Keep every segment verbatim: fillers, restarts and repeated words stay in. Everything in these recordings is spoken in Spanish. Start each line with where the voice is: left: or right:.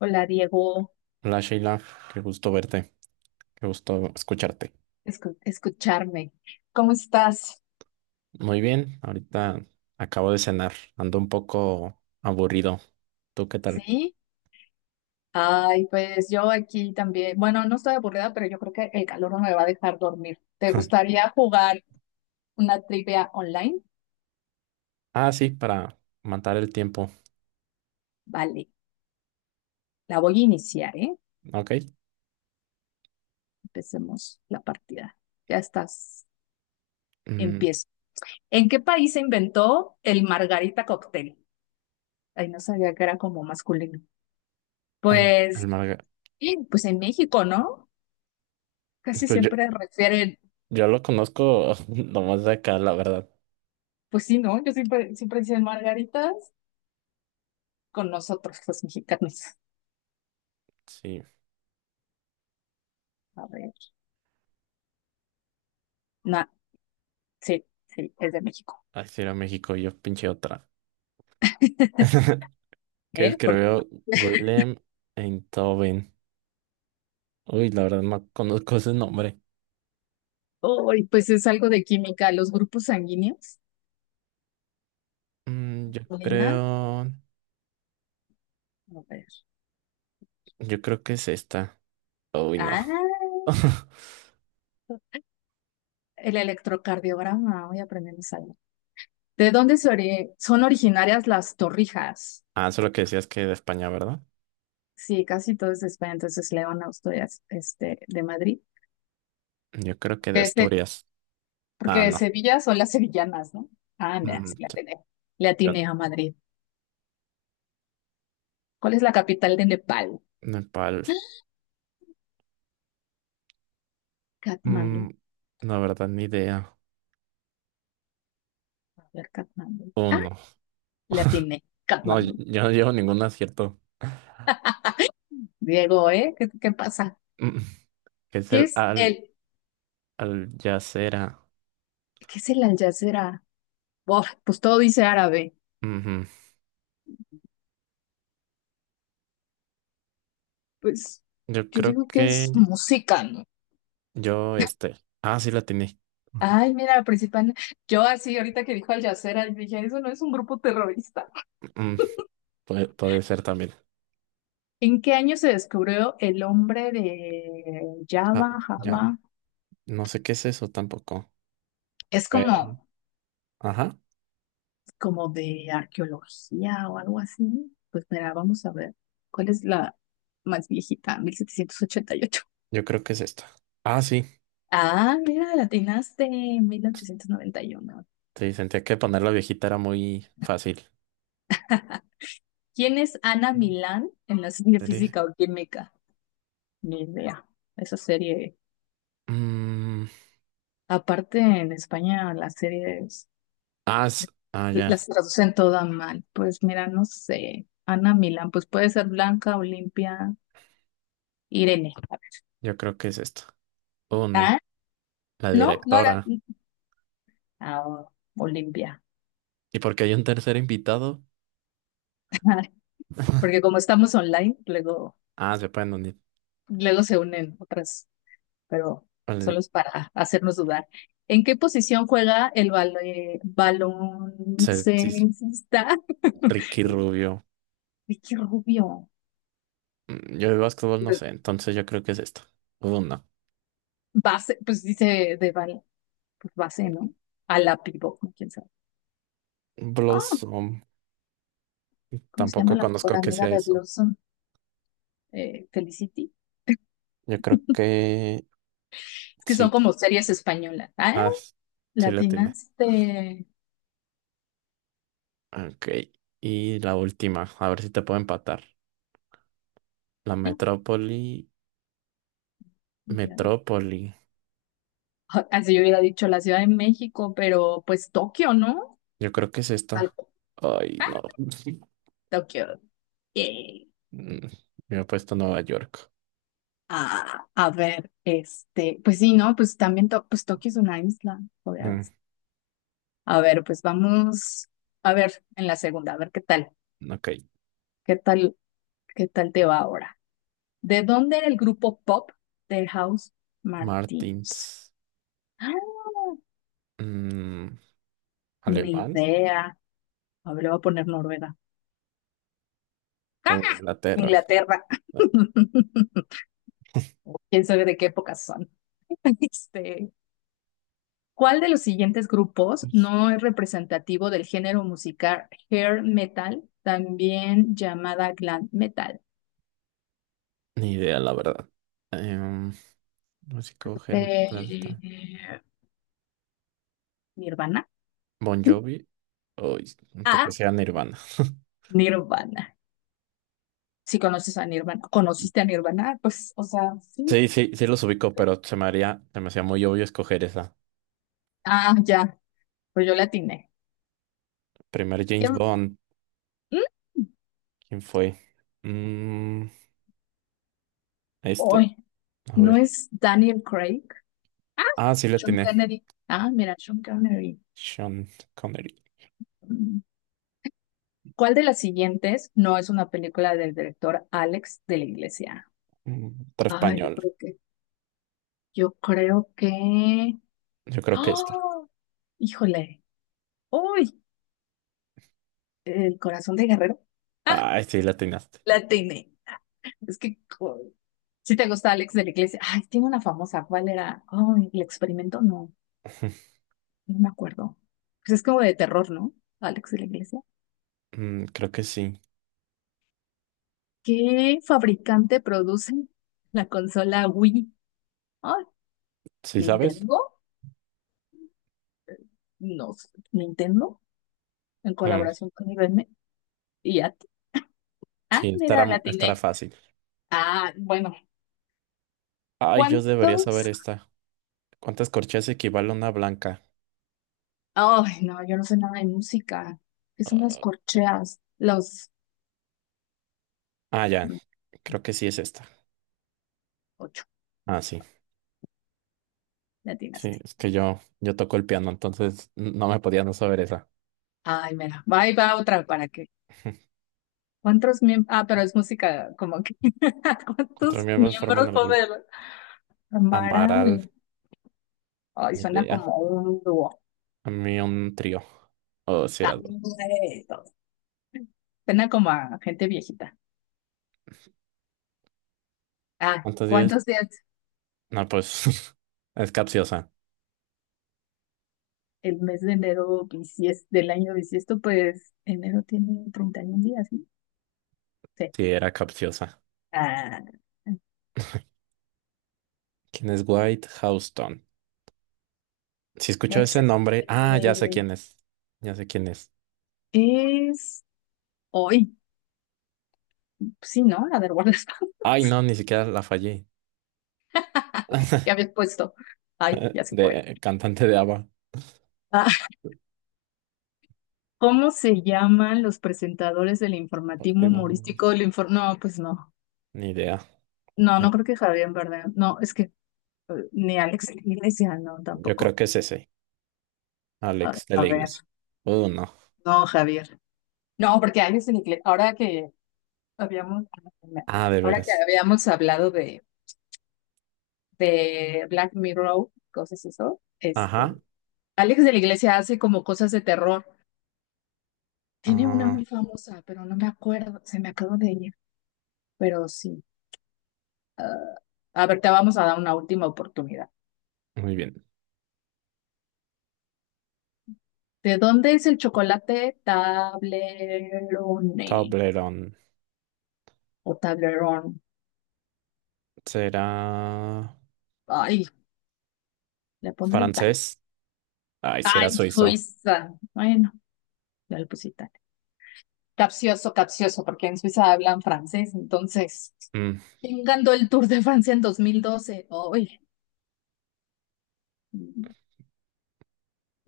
left: Hola Diego,
right: Hola Sheila, qué gusto verte, qué gusto escucharte.
left: escu- escucharme. ¿Cómo estás?
right: Muy bien, ahorita acabo de cenar, ando un poco aburrido. ¿Tú qué tal?
left: Sí. Ay, pues yo aquí también. Bueno, no estoy aburrida, pero yo creo que el calor no me va a dejar dormir. ¿Te gustaría jugar una trivia online?
right: Ah, sí, para matar el tiempo,
left: Vale, la voy a iniciar, ¿eh?
right: ok.
left: Empecemos la partida. Ya estás.
right: Mm,
left: Empiezo. ¿En qué país se inventó el margarita cóctel? Ay, no sabía que era como masculino.
right: el, el
left: Pues,
right: marga-
left: sí, pues en México, ¿no? Casi
right: Pues yo,
left: siempre refieren.
right: yo lo conozco nomás de acá, la verdad.
left: Pues sí, ¿no? Yo siempre, siempre dicen margaritas con nosotros, los mexicanos.
right: Sí,
left: A ver. Nah, sí, sí, es de México.
right: así era México, yo pinche otra. Que
left: ¿Eh? Porque,
right: escribió Willem Einthoven. Uy, la verdad no conozco ese nombre.
left: uy, pues es algo de química. Los grupos sanguíneos,
right: Mm, yo
left: Lina,
right: creo,
left: a ver.
right: yo creo que es esta. Uy, no.
left: Ah, el electrocardiograma, hoy aprendemos algo. ¿De dónde se ori- son originarias las torrijas?
right: Ah, eso es lo que decías que de España, ¿verdad?
left: Sí, casi todo es de España, entonces León, Asturias, este, de Madrid.
right: Yo creo que de
left: Este,
right: Asturias.
left: porque
right: Ah,
left: de
right: no.
left: Sevilla son las sevillanas, ¿no? Ah, mira,
right: Mm,
left: sí, le
right: t-
left: atiné, le
right: yo-
left: atiné a Madrid. ¿Cuál es la capital de Nepal?
right: Nepal.
left: Katmandú.
right: Mm, la verdad, ni idea.
left: A ver, Katmandú. Ah,
right: Uno.
left: la tiene.
right: No, yo
left: Katmandú.
right: yo no llevo ningún acierto.
left: Diego, ¿eh? ¿Qué, qué pasa?
right: Mm, que es
left: ¿Qué
right: el
left: es
right: al,
left: el,
right: al yacera.
left: ¿qué es el Al Jazeera? Buah, pues todo dice árabe.
right: Ujú.
left: Pues
right: Yo
left: yo
right: creo
left: digo que es
right: que
left: música, ¿no?
right: yo este. Ah, sí la tiene.
left: Ay, mira, la principal. Yo así, ahorita que dijo Al Jazeera, yo dije, eso no es un grupo terrorista.
right: puede, puede ser también.
left: ¿En qué año se descubrió el hombre de
right: Ah,
left: Java,
right: ya.
left: Java?
right: No sé qué es eso tampoco.
left: Es
right: Pero.
left: como
right: Ajá.
left: como de arqueología o algo así. Pues mira, vamos a ver cuál es la más viejita, mil setecientos ochenta y ocho.
right: Yo creo que es esta. Ah, sí.
left: Ah, mira, la atinaste mil ochocientos noventa y uno.
right: Sí, sentía que poner la viejita era muy fácil.
left: ¿Quién es Ana Milán en la serie
right: Series.
left: Física o Química? Ni idea. Esa serie,
right: Mm,
left: aparte en España, las series
right: ah, s- ah, ya.
left: las traducen toda mal. Pues mira, no sé. Ana Milán, pues puede ser Blanca, Olimpia, Irene.
right: Yo creo que es esto. Oh, no.
left: Ah,
right: La
left: no, no era.
right: directora.
left: Ah, Olimpia.
right: ¿Y porque hay un tercer invitado?
left: Porque como estamos online, luego,
right: Ah, se pueden unir.
left: luego se unen otras, pero solo
right: Vale,
left: es para hacernos dudar. ¿En qué posición juega el balón
right: se- sí, es
left: baloncestista?
right: Ricky Rubio.
left: Ay, qué rubio.
right: Mm, yo de básquetbol no
left: De-
right: sé, entonces yo creo que es esto. Oh, no.
left: Base, pues dice de bal, pues base, ¿no? A la pivot, ¿no? Quién sabe. Ah,
right: Blossom.
left: ¿cómo se llama
right: Tampoco
left: la mejor
right: conozco que
left: amiga
right: sea
left: de
right: eso.
left: Blossom? Eh, Felicity.
right: Yo creo que
left: Es que son
right: sí.
left: como series españolas. Ah,
right: Ah, s- sí la tiene.
left: latinas de...
right: Ok. Y la última. A ver si te puedo empatar. La metrópoli, metrópoli.
left: Así yo hubiera dicho la Ciudad de México, pero pues Tokio, ¿no?
right: Yo creo que es
left: Tal
right: esta.
left: cual.
right: Ay,
left: Ah,
right: no.
left: Tokio. Yay.
right: Mm, me he puesto Nueva York.
left: Ah, a ver, este, pues sí, ¿no? Pues también To- pues Tokio es una isla.
right: Mm,
left: Obvias. A ver, pues vamos a ver en la segunda, a ver qué tal,
right: ok.
left: qué tal, qué tal te va ahora. ¿De dónde era el grupo pop de House Martins?
right: Martins.
left: Ah,
right: Mm,
left: ni
right: ¿alemán
left: idea. A ver, le voy a poner Noruega.
right: o
left: ¡Ah!
right: Inglaterra?
left: Inglaterra.
right: No,
left: ¿Quién sabe de qué época son? Este, ¿cuál de los siguientes grupos no es representativo del género musical hair metal, también llamada glam metal?
right: ni idea, la verdad. Em, músico Hermes Plata.
left: Eh, Nirvana.
right: Bon Jovi. Uy, un
left: A.
right: poco sea Nirvana.
left: Nirvana. Si conoces a Nirvana, conociste a Nirvana, pues, o sea, sí.
right: Sí, sí, sí los ubico, pero se me haría, se me hacía muy obvio escoger esa.
left: Ah, ya, pues yo la atiné.
right: Primer James
left: Em,
right: Bond,
left: mm,
right: ¿quién fue? Mm, este,
left: Uy,
right: a
left: ¿no
right: ver.
left: es Daniel Craig?
right: Ah, sí, la
left: Sean
right: tiene.
left: Kennedy. Ah, mira, Sean Connery.
right: Sean Connery.
left: ¿Cuál de las siguientes no es una película del director Alex de la Iglesia?
right: Mm, otro
left: Ay, yo
right: español.
left: creo que, yo creo que,
right: Yo creo que esta.
left: ¡oh! ¡Híjole! ¡Uy! El corazón de Guerrero. ¡Ah!
right: Ay, sí, la atinaste.
left: La tiene. Es que, co- si te gusta Alex de la Iglesia. Ay, tiene una famosa. ¿Cuál era? Ay, el experimento. No, no me acuerdo. Pues es como de terror, ¿no? Alex de la Iglesia.
right: Mm, creo que sí.
left: ¿Qué fabricante produce la consola Wii? Ay,
right: ¿Sí sabes?
left: ¿Nintendo? No, sé. ¿Nintendo? En
right: Mm,
left: colaboración con I B M. Y ya,
right: sí,
left: ah,
right: estará,
left: mira, la
right: mo- estará
left: atiné.
right: fácil.
left: Ah, bueno,
right: Ay, yo debería saber
left: ¿cuántos?
right: esta. ¿Cuántas corcheas equivale a una blanca?
left: Ay, no, yo no sé nada de música. ¿Qué son las
right: Ah,
left: corcheas? Los
right: ah, ya.
left: mm,
right: Creo que sí es esta.
left: ocho,
right: Ah, sí.
left: la
right: Sí,
left: atinaste.
right: es que yo, yo toco el piano, entonces no me podía no saber esa.
left: Ay, mira, va y va otra para que. ¿Cuántos miembros? Ah, pero es música como que.
right: ¿Cuántos
left: ¿Cuántos
right: miembros forman
left: miembros
right: el grupo?
left: puede haber?
right: Amaral.
left: ¿Amaral? Ay,
right: Ni
left: suena
right: idea.
left: como un dúo.
right: A mí un trío. O si
left: Ah,
right: era dos.
left: eso. Suena como a gente viejita. Ah,
right: ¿Cuántos días?
left: ¿cuántos días?
right: No, pues es capciosa.
left: El mes de enero bisies- del año bisiesto, pues enero tiene treinta y un días, ¿no? Sí.
right: Sí, era capciosa.
left: Ah,
right: ¿Quién es White Houston? Si escucho
left: es,
right: ese nombre, ah, ya sé
left: este,
right: quién es. Ya sé quién es.
left: es hoy. Sí, ¿no? La del guardaespaldas
right: Ay, no, ni siquiera la fallé.
left: que habías puesto. Ay,
right: Eh,
left: ya se fue.
right: de cantante de A B B A.
left: Ah, ¿cómo se llaman los presentadores del informativo
right: Motivo, no, Ni
left: humorístico? El infor- no, pues no.
right: ni idea.
left: No,
right: Eh,
left: no creo que Javier verdad. No, es que eh, ni Alex de la Iglesia, no,
right: Yo creo
left: tampoco.
right: que es ese,
left: A ver,
right: Alex de
left: a
right: la
left: ver.
right: Iglesia. Uh, no.
left: No, Javier. No, porque Alex de la Iglesia, ahora que Habíamos,
right: Ah, de
left: ahora que
right: veras.
left: habíamos hablado de, de Black Mirror, cosas eso, este,
right: Ajá.
left: Alex de la Iglesia hace como cosas de terror. Tiene una
right: Ah,
left: muy famosa, pero no me acuerdo, se me acabó de ella, pero sí. A ver, te vamos a dar una última oportunidad.
right: muy bien.
left: ¿De dónde es el chocolate Tablerone
right: Toblerone.
left: o Tablerón?
right: ¿Será
left: Ay, le pondré Italia.
right: francés? Ay, será
left: Ay,
right: suizo.
left: Suiza. Bueno, ya le puse Italia. Capcioso, capcioso, porque en Suiza hablan francés, entonces.
right: Mm,
left: ¿Quién ganó el Tour de Francia en dos mil doce? Oye,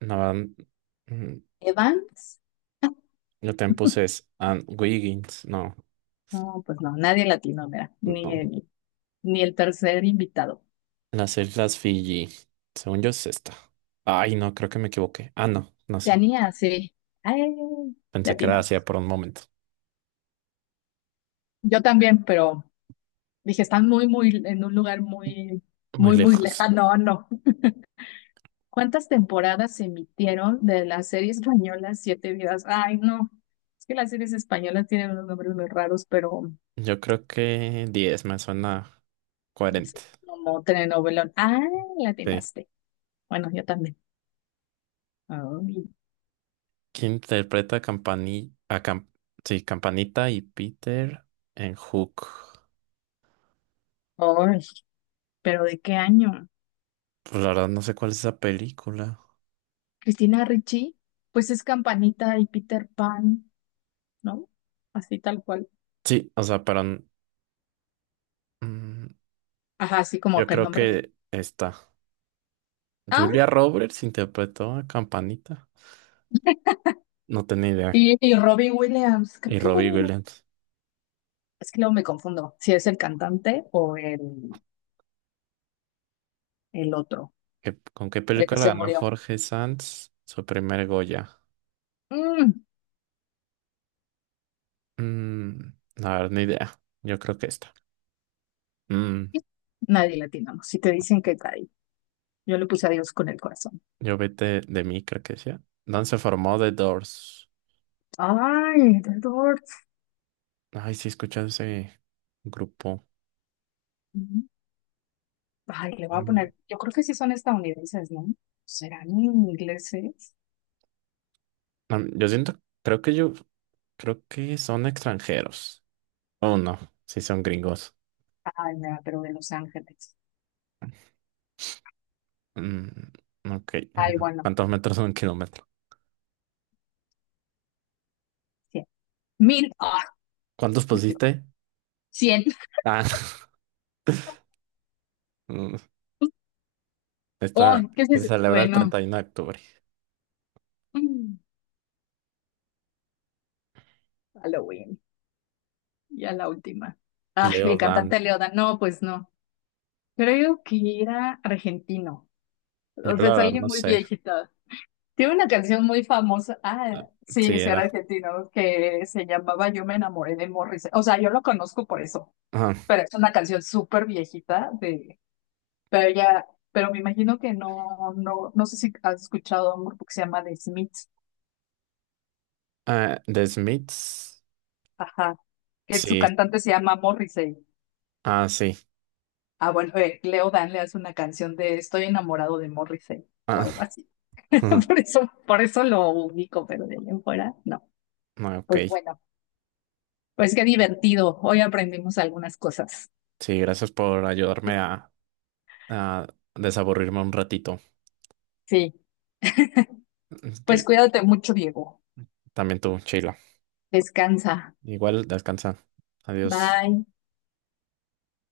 right: no, mm,
left: ¿Evans?
right: Lo Tempus es and Wiggins. No,
left: No, pues no, nadie latino, mira, ni
right: no.
left: el, ni el tercer invitado.
right: Las Islas Fiji. Según yo es esta. Ay, no, creo que me equivoqué. Ah, no, no, sí.
left: Oceanía, sí. Ay,
right: Pensé que era Asia
left: latinamos.
right: por un momento.
left: Yo también, pero dije, están muy, muy, en un lugar muy,
right: Muy
left: muy, muy
right: lejos.
left: lejano. No, no. ¿Cuántas temporadas se emitieron de la serie española Siete Vidas? Ay, no. Es que las series españolas tienen unos nombres muy raros, pero
right: Yo creo que diez me suena
left: sí,
right: cuarenta.
left: como telenovelón. Ah,
right: Sí.
left: latinaste. Bueno, yo también. Ay,
right: ¿Quién interpreta a Campani a Cam- sí, ¿Campanita y Peter en Hook?
left: ay, pero ¿de qué año?
right: Pues la verdad no sé cuál es esa película.
left: Cristina Ricci, pues es Campanita y Peter Pan, ¿no? Así tal cual.
right: Sí, o sea, pero mm,
left: Ajá, así como
right: yo
left: que el
right: creo
left: nombre de...
right: que esta.
left: Ah,
right: Julia Roberts interpretó a Campanita. No tenía idea.
left: y, y Robbie Williams, creo
right: Y
left: que no-
right: Robbie
left: no.
right: Williams.
left: Es que luego me confundo si es el cantante o el, el otro,
right: ¿Qué- ¿Con qué
left: el que
right: película
left: se
right: ganó
left: murió.
right: Jorge Sanz su primer Goya?
left: Mm,
right: Mm, a ver, ni idea. Yo creo que esta. Mm,
left: nadie le atinamos. Si te dicen que cae, yo le puse a Dios con el corazón.
right: yo vete de mí, creo que decía. ¿Dónde se formó The Doors?
left: Ay, The Doors.
right: Ay, sí, escuché ese grupo.
left: Ujú. Ay, le voy a
right: Mm.
left: poner, yo creo que sí son estadounidenses, ¿no? ¿Serán ingleses?
right: Am- Yo siento, creo que yo, creo que son extranjeros. Oh, no, sí son gringos.
left: Ay, mira, pero de Los Ángeles.
right: Mm, ok.
left: Ay, bueno,
right: ¿Cuántos metros son un kilómetro?
left: cien. Mil. Ah,
right: ¿Cuántos
left: me equivoqué.
right: pusiste?
left: cien.
right: Ah,
left: Oh,
right: esta
left: ¿qué es
right: que
left: eso?
right: celebra el
left: Bueno,
right: treinta y uno de octubre.
left: mm, Halloween. Ya la última. Ah, el
right: Leo Dan.
left: cantante Leoda. No, pues no. Creo que era argentino.
right: Yo
left: O sea,
right: la
left: es
right: verdad
left: alguien
right: no
left: muy
right: sé
left: viejito. Tiene una canción muy famosa. Ah, sí,
right: sí
left: sí, era
right: era.
left: argentino, que se llamaba Yo me enamoré de Morris. O sea, yo lo conozco por eso.
right: Ajá.
left: Pero es una canción súper viejita de. Pero ya, pero me imagino que no, no, no sé si has escuchado a un grupo que se llama The Smiths,
right: Ah, The Smiths.
left: ajá, que su
right: Sí.
left: cantante se llama Morrissey.
right: Ah, sí.
left: Ah, bueno, eh, Leo Dan le hace una canción de Estoy enamorado de Morrissey o
right: Ah,
left: algo así. Por eso, por eso lo ubico, pero de ahí en fuera, no.
right: ah, ok.
left: Pues bueno, pues qué divertido. Hoy aprendimos algunas cosas.
right: Sí, gracias por ayudarme a, a desaburrirme un ratito.
left: Sí,
right: Ok.
left: pues cuídate mucho, Diego.
right: También tú, Sheila.
left: Descansa.
right: Igual, descansa. Adiós.
left: Bye.